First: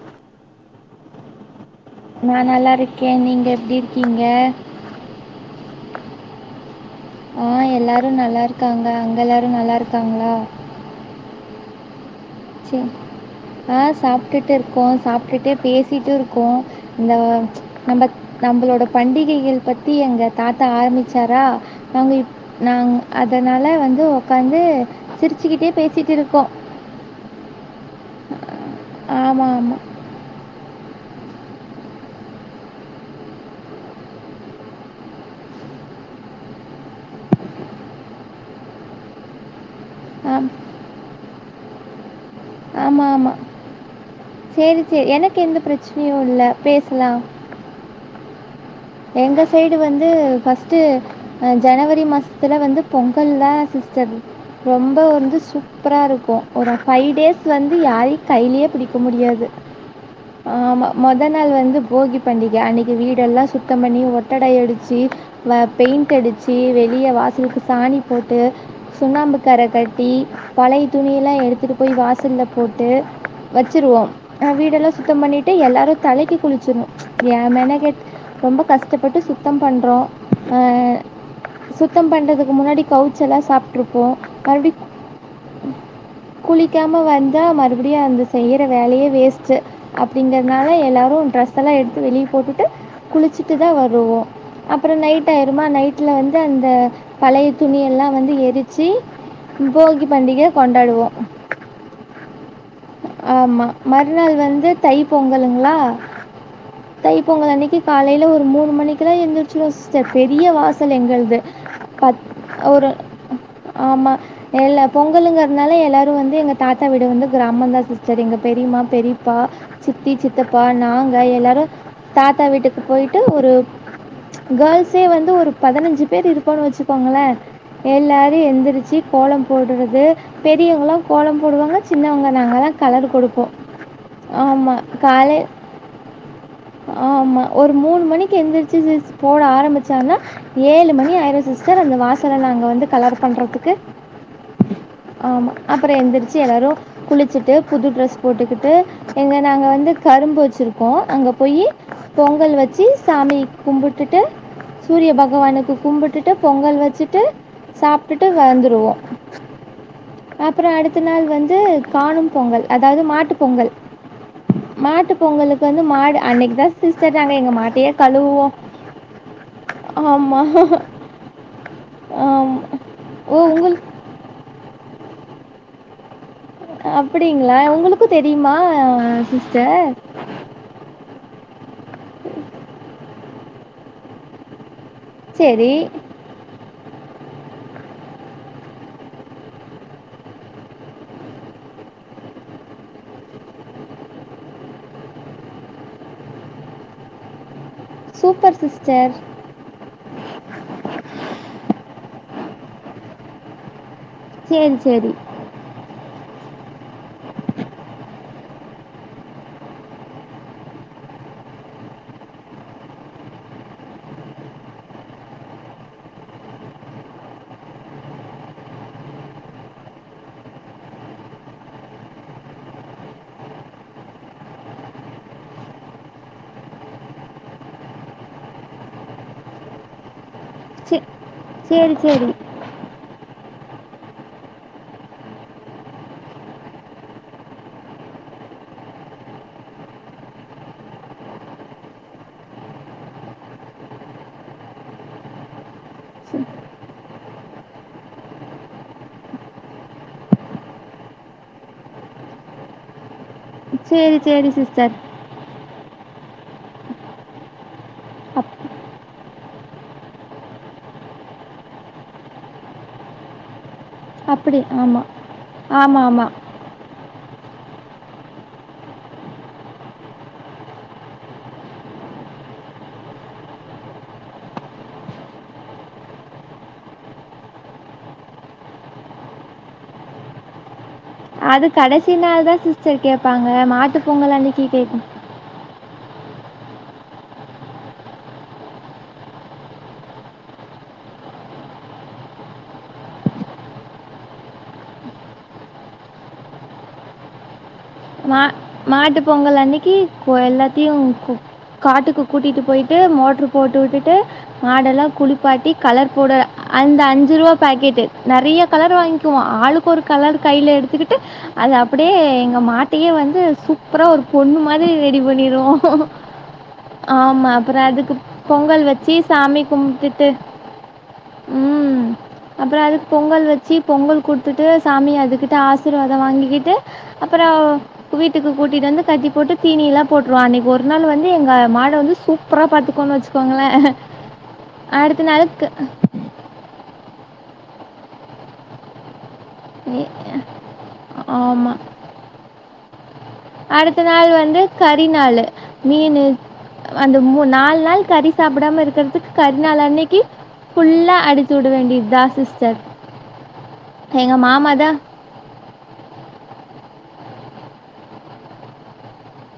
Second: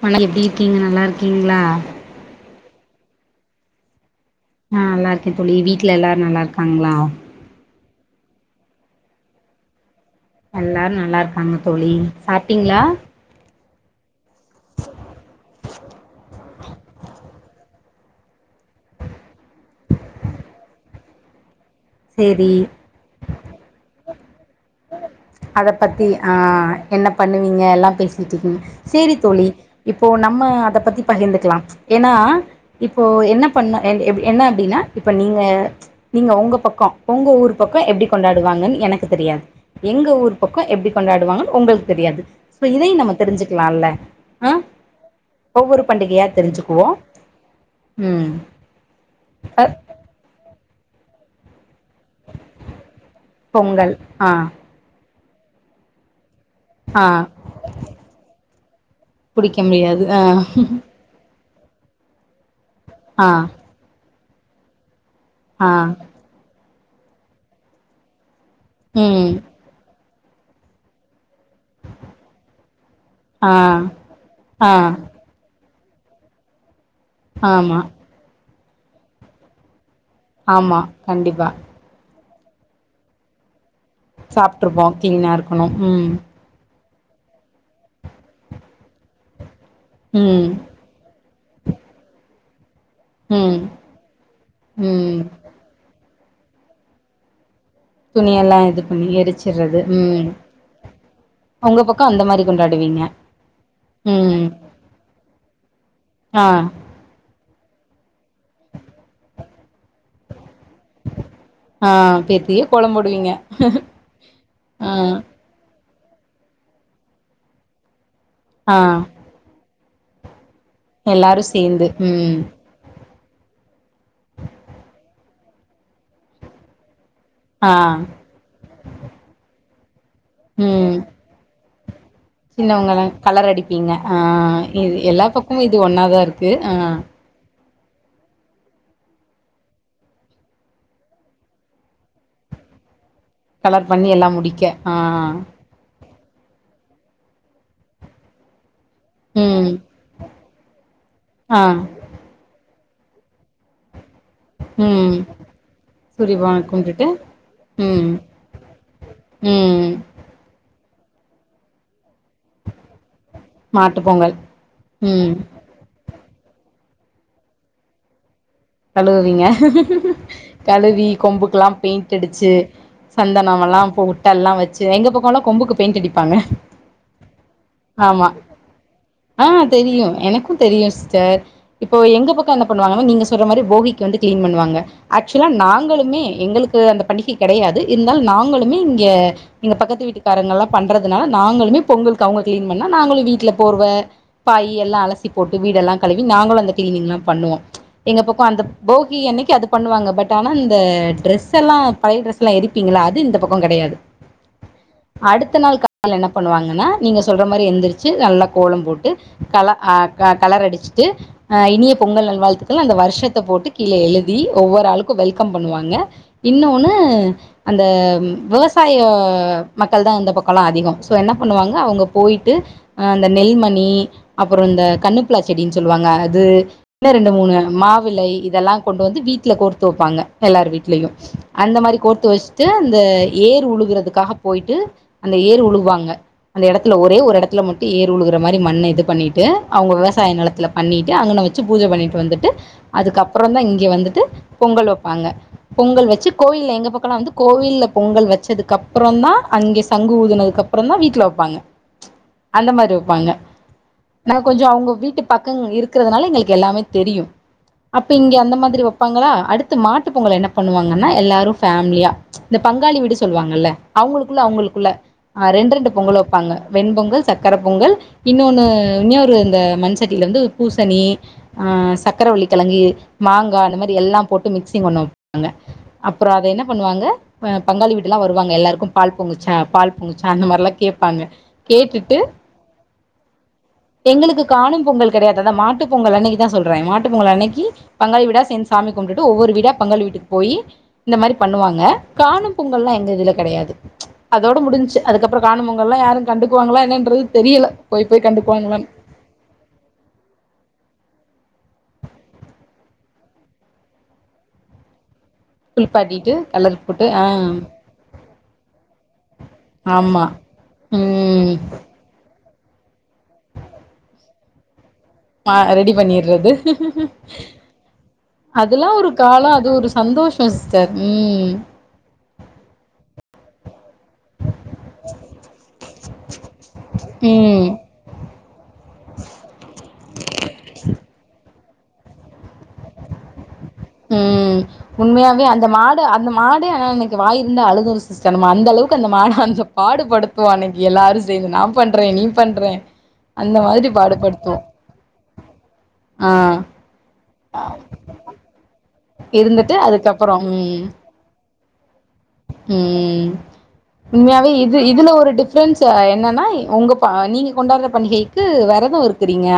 மழை [unintelligible] எப்படி இருக்கீங்க நல்லா இருக்கீங்களா நான் நல்லா இருக்கேன் நீங்க எப்படி இருக்கீங் ஆஹ் நல்லாருக்கேன் தோழி வீட் வீட்டில எல்லாரும் நல்லா இருக்காங்களா ஆஹ் எல்லாரும் நல்லா இருக்காங்க அங்க எல்லாரும் நல்லா இருக் எல்லாரும் நல்லா இருக்காங்க தோழி சாப்பிட்டிங்களா ஆஹ் சாப்பிட்டுட்டு இருக்கோம் சாப்பிட்டுட்டே பேசிட்டு இருக்கோம் இந்த நம்ம நம்மளோட பண்டிகைகள் பத்தி எங்க தாத்தா ஆரம்பிச்சாரா நாங்கப் சேரி நாங்க் அதனால் வந்து உ்காந்து சிரிச்சுக்கிட்டே பேசிட்டு இருக்கோம் ங்க எல்லாம் பேசட்டு இருக்கீங்க சரி தோழி ஆமா ஆமா இப்போ நம்ம பத்தி பகிர்ந்துக்கலாம் ஏன்னா இப்போ என்ன பண்ண என்ன அப்படின்னா இப்ப நீங்க நீங்க உங்க பக் பக்கம் உங்க ஊர் பக்கம் எப்படி கொண்டாடுவாங்கன்னு எனக்கு தெரியாது எங்க ஊர் ஆம் பக்கம் எப்படி கொண்டாடுவாங்கன்னு உங்களுக்கு தெரியாது சோ இதையும் ஆமா நம்ம ஆமா தெரிஞ்சுக்கலாம்ல்ல சேரி சேரி எனக்கு எந்த பிரச்சனையும் இல்ல தெரிஞ்சுக்குவோ பேசலாம் ம் எங்க அ சைடு வந்து பஸ் சூ ஹா [unintelligible] ஜனவரி மாசத்தில் வந்து பொங்கல் தான் பொங்கல் சிஸ்டர் ஆ ரொம்ப வந்து சூப்பரா இருக்கும் ஒரு ஃபைவ் டேஸ் வந்து யாரையும் கையிலயே புடிக்க முடியாது ஆஹ் ஆமாம் மொதல் நாள் வந்து போகி பண்டி ய இன்னைக்கு வீடல்லாம் சுத் பணி ஒட்டடை அடிச்சு வ ஆ பெயிண்ட் அடிச்சு வெ [unintelligible] வாசலுக்கு சாணி போட் ட்டு ம் சுண்ணாம்புக்கர க டி பழைய துணியெல்லா எடுத்து [unintelligible] போய் வாசல போட்டு ஆ வச்சிருவோம் அ ஆ வீடெல்லாம் சுத்தம் பண்ணிட்டு எல்லாரும் தலைக்கு குளிச்சணும் ஏ மேன ஆமா கேட் ரொம்ப கஷ்டப்பட்டு சுத்தம் பண்றோம் அ ஆமா கண்டிப்பா சுத்தம் பண்றது முன்னாடி கவுச்சல்லாம் சாப் சாப்பிட்டுருப்போம் கிளீனாக இருக்கணும் ம் [unintelligible] வந்தா மறுபடியும் அந்த செய்யற வேலையே வேஸ் ச ம் அப்படிங்கறனால எல்லாரும் ட்ரெஸ்ட் ல்லாம் எடுத்து வெளியே போட்டுட்டு குளிச்சிட்டு ம் தான் வருவோம் அப்புறம் ம் நைட் ஆயிரிருமா நைட் ல வந்து அந்த பழைய துணியெல்லாம் வந்து துணியெல்லா இது எரித்து பண்ணி எரிச்சடுறது போகி ம் பண்டிகை உங்க பக்கம் அந்த மாரி கொண்டாடி ஆமா மறுநாள் வந்து தை பொங்கலுங்களா ஆ தைப்பொங்கல் அன்னைக்கு காலையில ஒரு மூணு மணிக்கு த எந்திரிசிருவோ [unintelligible] பெரிய வாச ல் எங்கள்து ஆ ப பேத்திய ஒரு கோலம் போடுவீங்க ஆமா எல்ல ஆ பொங்கலுங்கிறனால எல்லாரும் வந்து எங்க தாத்தா வீடு வந்து கிராமந்த [unintelligible] சரிங்க ஆ பெரிம்மா பெரிப்பா சித்தி சித்தப்பா நாங்க எல்லாரு எல்லாரும் சேந்து ம் தாத்தா வீட்டுக்கு போயிட் ட்டூ ஒரு கேள்ஸே வந்து ஒரு பதினஞ்சு பேர் இருப்பொனு வச்சு ஆ [unintelligible] எல்லாரும் எந்திரிச்சி கோலம் போடுறது பெரியவங்கலா கோலம் போடுவாங்க சின்னவங்க நாங்கலாம் சின்னவங்கள கலர் கொடுப்போம். அடிப்பீங்க அ ஆமா. இது எல்லா காலை பக்கமும் இது ஒன்னாதான் இருக்கு அ ஆமா. ஒரு மூணு மணிக்கு எழுந்திரிச்சி சிஸ் போட ஆரம்பிச்சோம்னா ஏழு மணி ஆயிரும் சிஸ்டர் அந்த வாசலை நாங்க வந்து கலர் பண்றதுக்கு. கலர் பண்ணி எல்லாம் முடிக்க ஆ சி எல்லாரு குளிச்சுட்டு புது டிரஸ் போட்டுக்கிட்டு எங்க நாங்க ம் வந்து கரும்புச்சு போ அங்க ஆ போயி பொங்கல் வச்சி சாமி கும்புட் சூரிய ம் பகவானுக்கு கும்பிட்டுட்டு சூரியபகவான பொங்கல் கும்ட்டுட்டு வச்சுட்டு ம் சாப்பிட்டுட்டு வந்துருவோம் ம் அப்புறம் அடுத்து த்து நாள் வந்து காணும் பொங்கல் அதாவது மாட்டுப் பொங்கல் மாட்டு பொங்கல் மாட்டு ம் பொங்கலுக்கு வந்து மாடு அன்னைக்கு தான் சிஸ்டர் நாங்க எங்க மாட்டையே கழுவுவோம் கழுவிங்க ஆமா. கழுவி கொம்புக்க எல்லாம் பெயிண்ட் அடிச்சு ஆமா. ஓ! சந்தனமெல்லாம் உங்களுக்கு பொட்டெல்லாம் வச்சி எங்க பக் [unintelligible] கொம்புக்கு பெயிண்ட் அடிப் பாங்கா அப்படிங்களா? உங்களுக்கும் ஆமா தெரியுமா ஆ சிஸ்டர்? தெரியும் எனக்கும் தெரியும் சி்ஸ்டர் இப்போ எங்க பக்கம் என்ன பண்ணுவாங்க நீங்க ங்க சொல்ற மாரி போகிக்கு வந்து கிளீன் பண்ணுவாங்க ஆக்சுவலா சரி. நாங்களுமே எங்களுக்கு அந்த பண்டிகை கிடையாது இருந்தாலும் நாங்களுமே இங்க இங்க பக்கத்து வீட்டுக்காரங்க எல்லாம் பண்றதுனால நாங்களுமே பொங்கலுக்கு அவங்க கிளீன் பண்ணா நாங்களும் வீட்டுல போர்வை பாய் எல்லாம் அலசி போட்டு வீட எல்லாம் கழுவி நாங்களும் அந்த கிளீனிங் எல்லாம் பண்ணுவோம் எங்க பக்கம் சூப்பர் அந்த சிஸ்டர். போகி அன்னைக்கு அது பண்ணுவாங்க பட் ஆனா இந்த ட்ரெஸ் எல்லாம் பழைய டிரரெஸ் எல்லாம் எரிப்பீங்களா அது இந்த பக்கம் கிடையாது சரி சரி அடுத்த நாள் கால என்ன பண்ணுவாங்கன்னா நீங்க சொல்ற மாரி எந்திரச்சி நல்லா கோலம் போட்டு கல ஹ கலர் அடிச்சுட்டு இனிய பொங்கல் நல்வாழ்த்துக் ல்ல அந்த வருஷத்தை போட்டு கீழ எழுதி ஒவ்வொரு ஆளுக்கும் வெல்கம் பண்ணுவாங்க இன்னொன்னு அந்த விவசாய மக்கள் தான் இந்த பக்கம்லாம் அதிகம் சோ என்ன பண்ணுவாங்க அவங்க போயிட்டு அந்த நெல்மணி அப்புறம் இந்த கண்ணுப்புலா செடின்னு சொல்லுவாங்க அது இன்னும் ரெண்டு மூணு மாவிலை இதெல்லாம் கொண்டு வந்து வீட்ல கோர்த்து வைப்பாங்க எல்லார சே வீட்லயும் அந்த சரி மாரி கோர்த்து சரி வச்சுட்டு அந்த ஏர் உழுகுறதுக்காக போயிட்டு அந்த ஏர் உழுவாங்க அந்த இடத்துல ஒரே ஒரு இடத்துல மட்டும் ஏர் உழுகுற மாதிரி மண்ண இது பண்ணிட்டு அவங்க விவசாய நிலத்துல பண்ணிட்டு அங்க வச்சு பூஜை பண்ணிட்டு வந்துட்டு அதுக்கப்புறம் தான் இங்க வந்துட்டு பொங்கல் வைப்பாங்க பொங்கல் வச்சு சே- கோவில்ல எங்க பக்கம்ல்லாம் வந்து கோவில்ல பொங்கல் வச்சதுக்கு அப்புறம் தான் அங்க சங்கு ஊதுனதுக்கு அப்புறம் தான் வீட்டுல வைப்பாங்க அந்த மாதிரி வைப்பாங்க சரி நான் சரி கொஞ்சம் அவங்க சிஸ்டர் வீட்டு பக்க இருக்கு இருக்கறிறதுனால எங்களுக்கு எல்லாமே தெரியும் அப்ப இங்க அப் அந்த மாதிரி வைப்பாங்களா அடு த்து மாட்டு பொங்கல் என்ன பண்ணுவாங்கன்னா எல்லாரும் ஃபேமிலியா இந்த பங்காளி வீடு சொல்லுவாங்கல்ல அவங்களுக்குள்ள அப்படி அவங்களுக்குள்ள ஆமாம் ரெண்டு ரெண்டு ஆமாம் பொங்கல் ஆமாம் வைப்பாங்க ஹ வெண்பொங்கல் சக் கரைப்பொங்கல் இன்னொன்னு இன்னொரு இந்த மண்சட்டில வந்து பூசணி் ஹ ச சக்கரவள்ளி கிழங்கு மாங்காய் அந்த மாரி எல்லாம் போட்டு மிக்சிங் ஒண்ணு வப்பாங்க அப்புறம் அத என்ன பண்ணுவாங்க பங்காளி வீட்டுலாம் வருவாங்க எல்லாருக்கும் பால் பொங்குச்சா பால் பொங்குச்சா அந்த மாரிலாம் கேப் பாங்க அது கடைசி கேட்டுட்டு நாள் தான் சிஸ்டர் கேட்பாங்க மாட்டுப் பொங்கல் எங்களுக்கு அன்னைக்கு காணும் கேட்கும் பொங்கல் கிடையாது அத மாட்டு பொங்கல் அ தா சொல்றேன் மாட் ட்டு பொங்கல் அன்னக்கி பங்காளி வீடா சேந்து சாமி கும்ப்டுட்டு ஒவ்வொரு வீடா பங்காளி வீட்டுக்கு போயி இந்த மாரி பண்ணுவாங்க காணும் பொங்கல்லா எங்க இதுல கெடையாது அதோட முடிஞ்ச்சு அதுக்கப்ற காணும் பொங்கல்லா யாரு கண்டுக்குவாங்களா என்னன்றது தெரியல போய் போய் மா கண்டுக்குவாங்களான்னு மாட்டு பொங்கல் அன்னைக்கு கோயல்லாத்தையும் காட்டுக்கு கூட்டிட்டு போயிட்டு மோட்டரு போட்டு விட்டுட்டு மாடெல்லாம் குளிப் பாட்டி கலர் குளிப்பாட்டிட்டு போடர் கலர் அந்த போட்டு ஆ அஞ்சு ரூபா பாக்கெட நிறைய கலர் வாங்கிக்குவோம் ஆளுக்கு ஒரு ஆமாம் கலர் கையில் எடுத்துக்கிட்டு அது அப்படியே மாட் டீஏ வந்து சூப்புரா ஒரு பொண்ணு மாதுரிரி டி பண்ணிருவோ ரெடி பண்ணிடுறது ஆம அப்பற அதுக்கு பொங்கல் அதெல்லா ஒரு வச்சி காலோ சாமி அது ஒரு கும்ட்டுட்டு சந்தோஷோ சிஸ்டர் ம் ம் அப்ற அதுக் பொங்கல் வச் பொங்கல் குட்த்துட்டு சாமிய அதுக்குட்ட ஆசிர்வாத வாங்கிக்கிட்டு அப்பறோ ம் வீட்டுக்கு கூட்டிட்டு வந்து கத்தி போட்டு தீனீலா போட்ருவா அன்னைக் ஒர் நாள் வந்து எ ங்க மாட வந்து சூப்ரா பாத்துக்கோன்னு வச்சுக்கோங்ளே ம் உண்மயாவே அந்த மாடு அந்த மாடே அனா இன்னக்கு வாயிர் இந்தா அழுதுரு சிஸ்ட நம்ம அந் அளவுக்கு அந்த மாடா அந்த எ பாடு படுத்துவோ அன்னக்கி எல்லாரும் சேந்து நா ஆமா. பண்றே நீ பண்றே அந்த மாதிரி அடுத்த நாள் பாடுபடுத்துவோ வந்து கரிநநாளு மீனு ஆ வந்து மூ நால் நாள் கறி சாப்புடாம இருந்துட்டு கர்நாள் அன்னக்கி அதுக்கப்புறோ ஃபுல்லா அடுச் சுட வேண்டியிதா உம் உண்மையாவே மாமா இது தான், இதுல ஒருடி ண்ட் என்னென்னா உங்க நீங்க கொண்டாடுற பண்டிகைக்கு விரதம் இருக்கிறீங்க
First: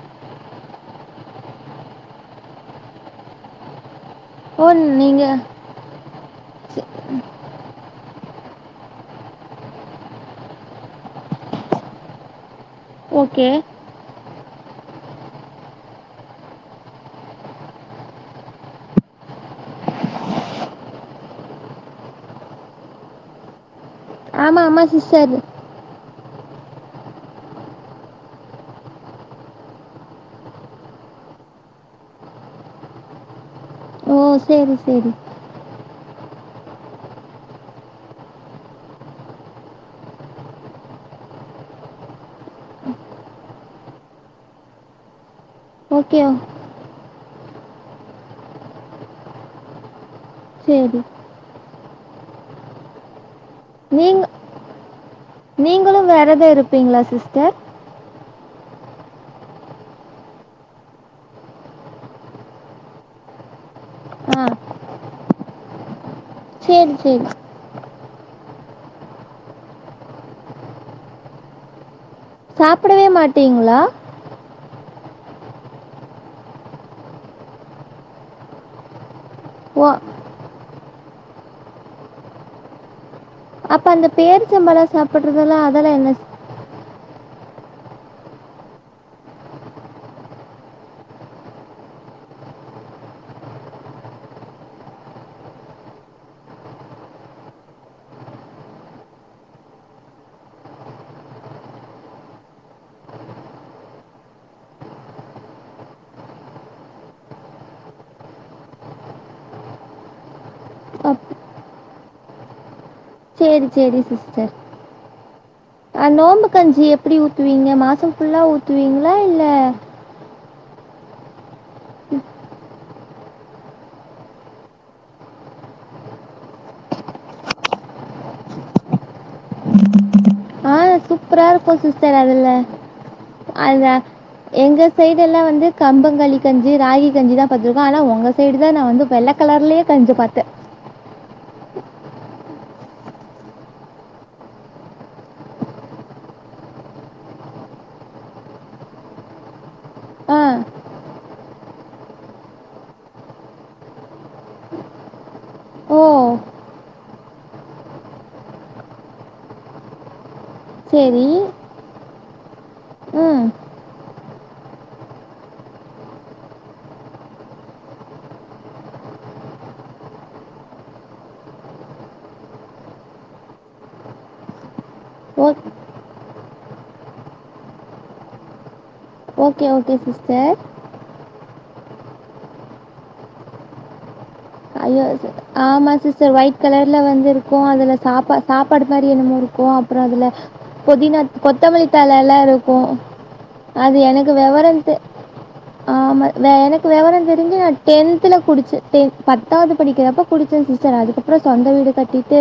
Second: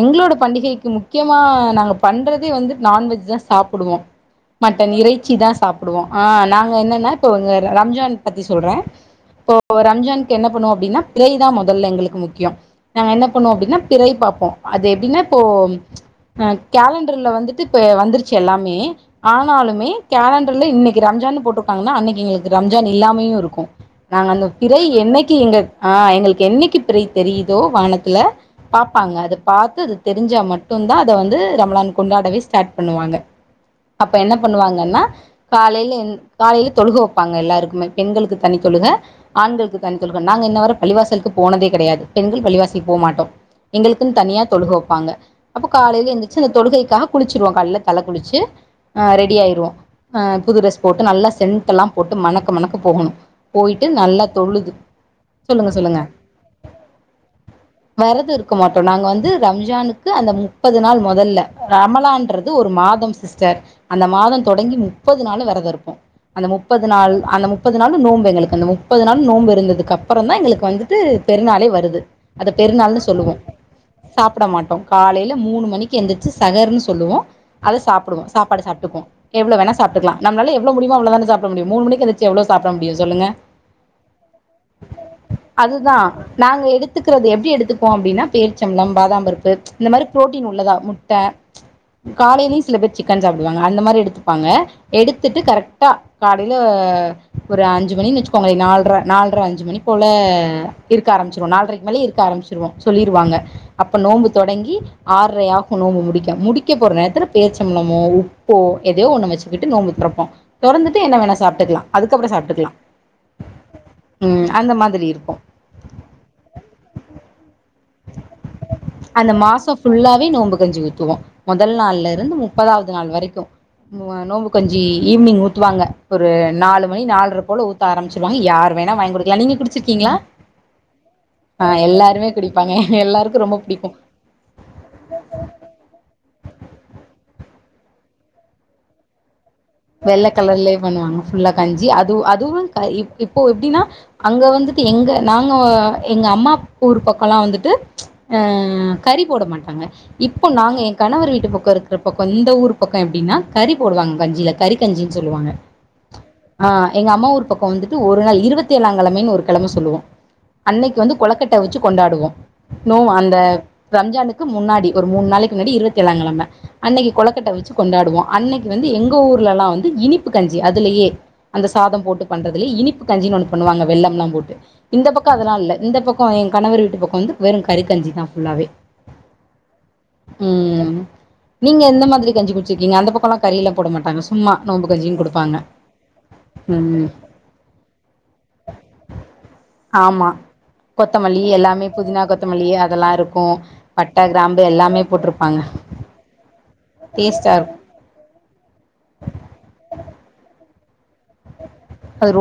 எங்களோட பண்டிகைக்கு முக்கியமா நாங்க பண்றதே வந்து நான்வெஜ் தான் சாப்பிடுவோம் "ஓ! மட்டன் நீங்க இறைச்சி தான் சாப்பிடுவோம் ஆஹ் நாங்க என்னன்னா ரம்ஜான் பத்தி சொல்றேன் இப்போ ரம்ஜான்க்கு என்ன பண்ணுவோம் அப்படின்னா பிறைதான் முதல்ல எங்களுக்கு முக்கியம் நாங்க என்ன ஓகே பண்ணுவோம் அப்படின்னா பிறை பார்ப்போம் அதே என்ன இப்போ கேலண்டர்ல வந்துட்டு வந்துருச்சு எல்லாமே ஆனாலுமே கேலண்டர்ல இன்னைக்கு ரம்ஜான்னு போட்டிருக்காங்கன்னா அன்னைக்கு எங்களுக்கு ரம்ஜான் இல்லாமையும் இருக்கும் நாங்க அந்த ஆமாம் பிறை ஆமாம் சிஸ்டர் என்னைக்கு எங்க ஆஹ் எங்களுக்கு என்னைக்கு பிறை தெரியுதோ வானத்துல பார்ப்பாங்க அதை பார்த்து அது தெரிஞ்சா மட்டும் தான் அத வந்து ரமலான் கொண்டாடவே ஸ்டார்ட் பண்ணுவாங்க அப்ப ஓ என்ன சரி பண்ணுவாங்கன்னா சரி காலையில எந் காலையில் தொழுகோணும் வெப்பாங்க எல்லாருக்குமே பெண்களுக்கு தனி தொழுக ஆண்களுக்கு தனி தொழுக நாங்க இன்ன வர பள்ளிவாசலுக்கு போனதே கிடையாது பெண்கள் பள்ளிவாசலுக்கு போகமாட்டோம் எங்களுக்குன்னு தனியா தொழுக வைப்பாங்க அப்போ காலையில் ஓகே எந்திருச்சு அ தொழுகைதான் குளிச்சு ம் காலேல தலை குளிச்சு ஹ ரெடி ஆயிருவோம் புது டிரெஸ் சரி போட்டு நல்லா சென்டெல்லாம் போட்டு மணக்க மணக்க போகணும் நீங்க சொல்லுங்க சொல்லுங்க நீங்களு வெரதம் இருப்பீங்களா சிஸ்டர் வெரதம் இருக்க மாட்டோ நாங்க வந்து ரம்ஜானுக்கு அந்த முப்பது நாள் மொதல்ல ரமலான்றது ஒரு மாதம் சிஸ்டர் அந்த மாதம் ஆ தொடங்கி மு முப்பது நாளு வெரதம் இருப்போ அந்த முப் முப்பது சரி நாள் சரி அந்த முப்பது நாள் நோன்பு எங்களுக்கு அந்த முப்பது நாள் நோன்பு இருந்ததுக்கு அப்புற தா எங்களுக்கு வந்துட்டு பெரிநாளே வருது அத பெருநாள்ன்னனு சாப்பிடவே சொல்லுவோ மாட்டீங்களா சாப்ட மாட்டோ காலையில மூணு மணிக்கு எந்திருச்சு சகர்ன்னு சொல்லுவோ அத சாப்பிடுவோ சாப்பாட சாப்ட்டுக்குவோ எவ்ள வேனா ஓ சாப்ட்டுக்லா நமால எவ்ள முடியு இவ அவ்ள வந்து சாப் ப்ட முடியு மூணு மணிக்கு எந்திச்ச எவ்ளவு சாப்பிட முடியு சொல்லுங்க அப்ப அந்த பேர்ச்சம்பள சாப்பிடுறதுெல்லா அதெல்லா என்னச் எப்டி எடுத்துப்போ அப்டின்னா பேரீச்சம்பழம் பாதாம்பருப்பு இந்த மாரி ப்ரோட்டீன் உள்ளதா முட்ட காலையிலே சில பேர் சிக்கன் சாப்டுவாங்க அந்த மாரி எடுத்துப்பாங்க எடுத்துட்டு கரெக்டா காலைல ஒரு அஞ்சு மணின் வச்சுக்கோங்களே நால்ர நால்ர அஞ்சு மணி போல இருக்க ஆரம்ச்சிருவோ நால்ரைக்கு மேல இருக்க ஆரம்ச்சிருவோ சொல்லிருவாங்க அப்போ நோம்பு தொடங்கி ஆற்ரை ஆகு நோம்பு முடிக்க முடிக்க போற நேரத்துல பேர்ச்சம்பழமோ உப்போ எதையோ ஒன்ன வச்சுக்கிட்டு நோம்பு தொறப்போ தொறந்துட் என்ன அப்- வேணா சாப்ட்டுக்லா அதுக்கப்புற சாப்ட்டுக்கலா சேரி சேரி சிஸ்டர் அஹ் நோம்பு கஞ்சி எப்டி ஊத்துவீங்க மாச பஃபுல்லா ஊத்துவீங்களா அந்த இல்ல மாசம் ஃபுல்லாவே நோம்பு கஞ்சி ஊத்துவோம் முதல் நாள்ல இருந்து முப்பதாவது நாள் வரைக்கு வ்வ நோம்பு கஞ்சி ஈவினிங் ஊத் துவாங்க ஒரு நாலு மணி நாலற போல ஊத்த ஆரம்பச்சிருவாங்க யாரு வேணா வாங்கி குடிக்கலா நீங்க குடிச்சிருக்கீங்களா ஆஹ் சூப்பரா ஆ இருக்கு சிஸர் எல்லாருமே அதுல குடிப்பாங்க எல்லாருக்கும் ரொம்ப அந்த பிடிக்கும் எங்க சைடு எல்லா வந்து கம்பங்க கஞ்சி ராகி கஞ்சி தா அதுதா ஆனா ஒங்க சைடு தா நா வந்து வெல்ல கலர்லேயே கஞ்சு வெள்ள பாத்தே கலர்லயே பண்ணுவாங்க ஃபுல்லா கஞ்சி அது அதுவு இப்போ எப்டின்னா அங்க வந்துட்டு எங்க நாங்க எங்க அம்மா ஊர் பக்கோம்ல்லா வந்துட்டு அஹ் கறி போட மாட்டாங்க ஆ. இப்போ நாங்க என் கணவர் வீட்டு பக்க இருக்குற பக்க இந்த ஊர் பக்க எப்டின்னா கறி போடுவாங்க கஞ்சில கறி கஞ்சினு சொல்லுவாங்க ஓ! ஆஹ் எங்க அம்மா ஊர் பக்கோ வந்துட்டு ஒரு நாள் இருபத்தி ஏழாம் கிழமைனு ஒரு கிழம சொல்லுவோ அன்னைக்கு வந்து சரி. கொளக்கட்ட வச்சு கொண்டாடுவோ நோ அந்த ம். ரம்ஜானுக்கு முன்னாடி ஒரு மூணு நாளைக்கு முன்னாடி இருபத்தி ஏழா கிழம அன்னைக்கு கொளக்கட்ட வச்சு கொண்டாடுவோ அன்னைக்கு வந்து எங்க ஊர் ளலா வந்து இனிப்பு கஞ்சி அதுலயே அந்த சாத போட்டு பண்றது இ இனிப்பு கஞ்சின் ஒன்னு பண்ணுவாங்க வெல்லம்லா போட்டு இந்த பக்கோ அதெல்லா ஓக் இல்ல இந்த பக் கொ எ கணவர் வீட்டு பக்கோ வந்து வெறு கறி கஞ்சி தா ஃபுல்லாவே ஓகே ஓகே சிஸ்டர் ம் நீங்க எந்த மாதிரி கஞ்சி குடிச்சிருக்கங்க அந்த பக்கம்ல்லா கரியல்லா போட மாட்டாங்கா ச் ஐயோ அது ஆமா சிஸ்டர் ஒயிட் கலர்ல ம் வந்து இருக்கூ அதுல சாப்பா சாப்பாடு மாதிரி என்னமோ இருக்கோ அப்புற ஆமா அதுல புதினா கொத்தமல்லி எல்லாமே கொத்தமல்லித்தாள புதினா எல்லா கொத்தமல்லி இருக்கு அதெல்லா இருக்கு அது பட்ட எனக்கு கிராம்பு விவர தெ எல்லாமே போட்ருப்பாங்க ஆமா எனக்கு விவர டேஸ்ட்டா தெரிஞ்சு நா இருக்கு டென்துல குடிச்சு டெ பத்தாது படிக்கிறப்ப குடிச்ச சிஸ்டர் அதுக் அப்புற சொந்த வீடு கட்டிட்டு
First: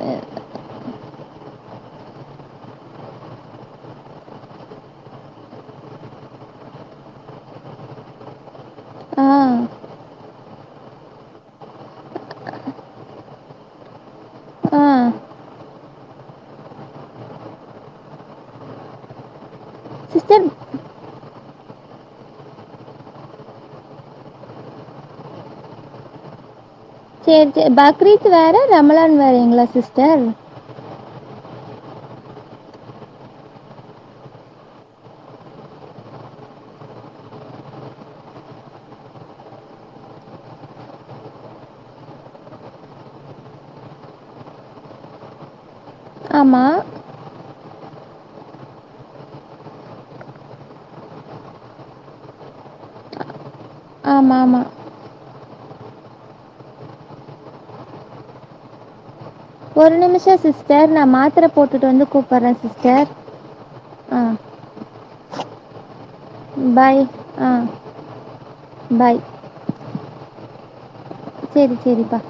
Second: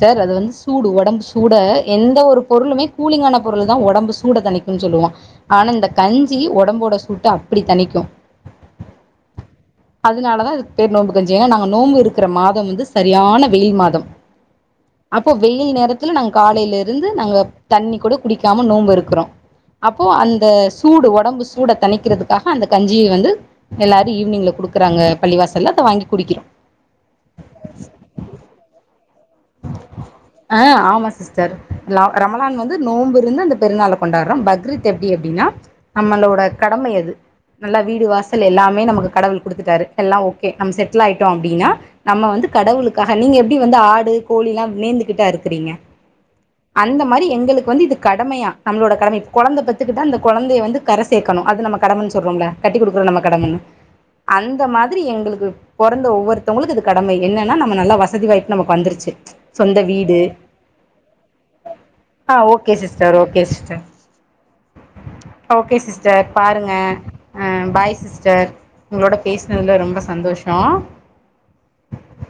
டர் அது வந்து சூடு ஒடம்பு சூட எந்த ஒரு பொருளுமே கூலிங்கான பொருள தா ஒடம்பு சூட தனிக்கும் சொல்லுவா ஆனா இந்த கஞ்சி ஒடம்போட சூட்ட அப்படி தணிக்கும் ஆ அதனாலதா இதுக்கு பேர் நோம்பு கஞ்சி என்னா நாங்க நோம்பு இருக்கிற மாதம் வந்து சரியான வெயில் மாதம் ஆ அப்போ வெயில் நேரத்துல நாங்க காலையில இருந்து நாங்க தண்ணி கூட குடிக்காம நோன்பு இருக்குறோ அப்போ சிஸ்டர் அந்த சூடு ஒட ஒடம்பு சூட தணிக்கிறதுக்காக அந்த கஞ்சிய வந்து எல்லாரு ஈவினிங்ல குடுக்குறாங்க பள்ளிவாசல்ல அத வாங்கி குடிக்கிறோ சரி சரி பக்ரீத் வேற ரமலான் வேற எங்களா சிஸ்டர் ஆ ஆமா சிஸ்டர் லா ரமலான் வந்து நோம்பு இருந்து அந்த பெருநாள கொண்டாடுறோ பக்ரீத் எப்டி அப்டின்னா நம்மளோட கடம அது நல்லா வீடு வாசல் எல்லாமே நமக்கு கடவுள் குடுத்துட்டாரு எல்லா ஓகே நம்ம செட்டில் ஆயிட்டோ அப்படின்னா நம்ம வந்து கடவுளுக்காக நீங்க எப்டி வந்து ஆடு கோழி எல்லாம் நேந்துகிட்டா அருக்கிறீங்க ஆமாம் அந்த மாதிரி எங்களுக் வந்து இது கடமையா நம்மளடமை இப்ப குழந்தை பத்துக்கிட்டா அந்த குழந்தைய வந்து கரை சேர்க்கணும் அது நம்ம கடமைன்ன சொறோம்ல கட்டி கொடுக்குறோ நம்ம கடமன்னு ஆமாம் அந்த ஆமாம் மாதிரி எங்களுக் போறந்த ஒவ்வொருத்தவங்கக்கும் இது கடமை என்னன்னா நம நல்லா வசதி வாய்ப்பு நமக்கு வந்துருச்சு சொந்த ஒரு வீடு நிமிஷம் சிஸ்டர் நான் மாத்ர போட்டுட்டு வந்து ஆ கூப்றே okay sister okay sister okay sis பாருங்க பாய் ஆ பாய் சிஸ்டர் உங்களோட பாய் பேசினதுல ரொம்ப சந்தோஷ சேரி சேரிப்பா